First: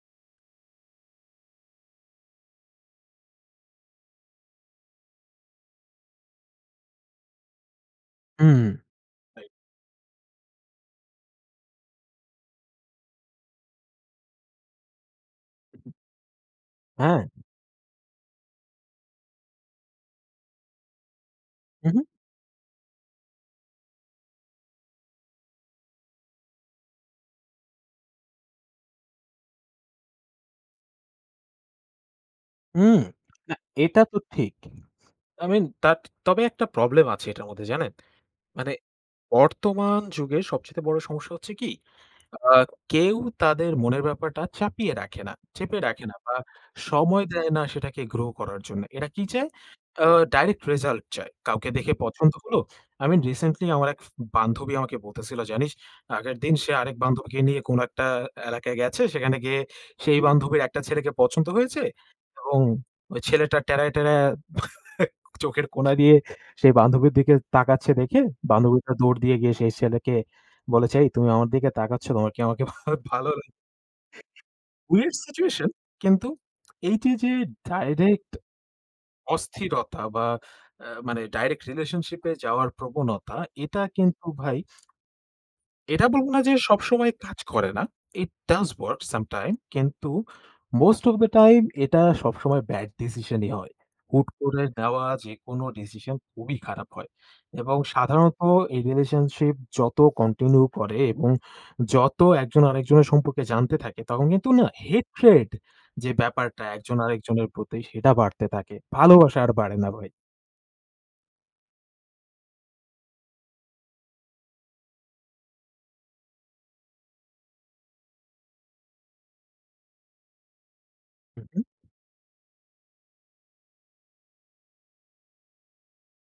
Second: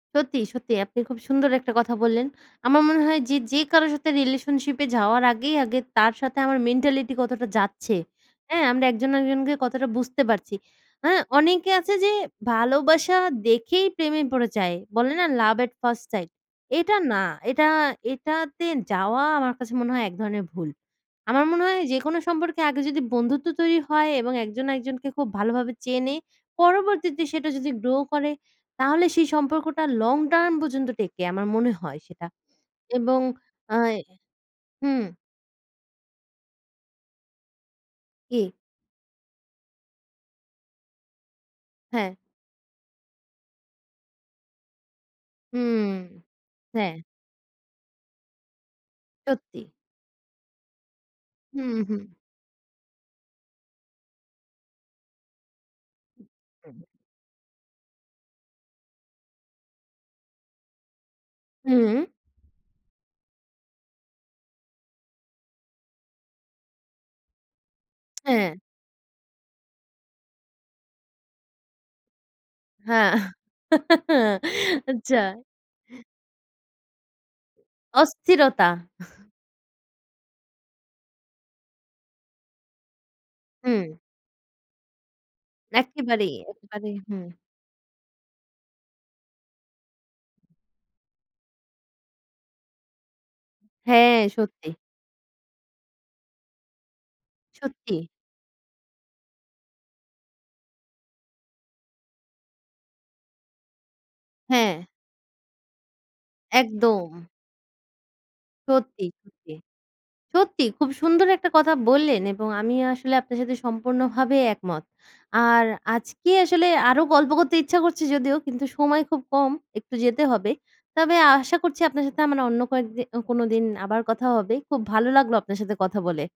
সত্যি, সত্যি আপনি খুব সুন্দর একটা কথা বললেন। আমার মনে হয় যে, যে কারো সাথে রিলেশনশিপে যাওয়ার আগেই আগে তার সাথে আমার মেন্টালিটি কতটা যাচ্ছে। হুম, হ্যাঁ? আমরা একজন তাই। একজনকে কতটা বুঝতে পারছি। হ্যাঁ? অনেকে আছে যে, ভালোবাসা দেখেই প্রেমে পড়ে যায়, বলে না, "লাভ অ্যাট ফার্স্ট সাইট?" এটা হ্যাঁ। না। এটা এটাতে যাওয়া আমার কাছে মনে হয় এক ধরনের ভুল। আমার মনে হয় হু, হু। যেকোনো সম্পর্কে আগে যদি বন্ধুত্ব তৈরি হয় এবং একজন একজনকে খুব ভালোভাবে চেনে, পরবর্তীতে সেটা যদি গ্রো করে, তাহলে সেই সম্পর্কটা লং টার্ম পর্যন্ত টেকে, আমার মনে হয় সেটা হুম। এবং না, আ এটা তো ঠিক। হুম। তবে তাত তবে একটা প্রবলেম আছে এটার মধ্যে, জানেন? জি। মানে বর্তমান যুগের সবচেতে বড় সমস্যা হচ্ছে কি হ্যাঁ। আ কেউ তাদের মনের ব্যাপারটা চাপিয়ে রাখে না। চেপে হুম, রাখে না বা হ্যাঁ। সময় দেয় না, সেটাকে গ্রো করার জন্য এরা কি চায়? সত্যি। আ ডাইরেক্ট রেজাল্ট চায়। হু, কাউকে দেখে হু। পছন্দ হল; আমি রিসেন্টলি আমার এক ফে বান্ধবী আমাকে বলতেছিল, "জানিস?" আগের দিন সে হুম। আরেক বান্ধবীকে নিয়ে কোন একটা এলাকায় গেছে। সেখানে গিয়ে সেই বান্ধবীর একটা ছেলেকে পছন্দ হয়েছে হুম। এবং ওই ছেলেটা টেরায়, টেরায় চোখের কোনা দিয়ে সেই বান্ধবীর দিকে তাকাচ্ছে দেখে, হ্যাঁ। বান্ধবীটা দৌড় দিয়ে গিয়ে সেই ছেলেকে বলেছে, "এই তুমি আমার দিকে তাকাচ্ছ কেনো? তোমার কি আমাকে ভা হ্যাঁ, ভালো" আচ্ছা। Weird situation. কিন্তু এই যে, যে ডাইরেক্ট অস্থিরতা। অস্থিরতা বা আ মানে ডাইরেক্ট রিলেশনশিপে যাওয়ার প্রবণতা, এটা হুম। কিন্তু ভাই এটা বলব একেবারেই, না যে, একেবারেই, সবসময় হুম। কাজ করে না। ইট ডাস ওয়ার্ক সামটাইম কিন্তু, মোস্ট অফ দ্যা টাইম এটা সবসময় ব্যাড ডিসিশনই হয়। হ্যাঁ, হূট করে সত্যি। দেওয়া যে কোনো ডিসিশন খুবই খারাপ হয়। এবং সত্যি। সাধারণত এই রিলেশনশিপ যত কন্টিনিউ করে এবং যত একজন আরেকজনের সম্পর্কে জানতে থাকে, তখন কিন্তু না? হ্যাঁ। হেট্রেড যে ব্যাপারটা, একজন একদম। আরেকজনের প্রতি, সেটা বাড়তে থাকে, সত্যি, ভালোবাসা আর সত্যি। বাড়ে না ভাই। সত্যি খুব সুন্দর একটা কথা বললেন এবং আমি আসলে আপনার সাথে সম্পূর্ণভাবে একমত। আর আজকে আসলে আরো গল্প করতে ইচ্ছা করছে যদিও কিন্তু, সময় খুব কম, একটু যেতে হবে। তবে হু, আশা হু। করছি আপনার সাথে আমার অন্য কয়েকদিন কোনোদিন আবার কথা হবে, খুব ভালো লাগলো আপনার সাথে কথা বলে।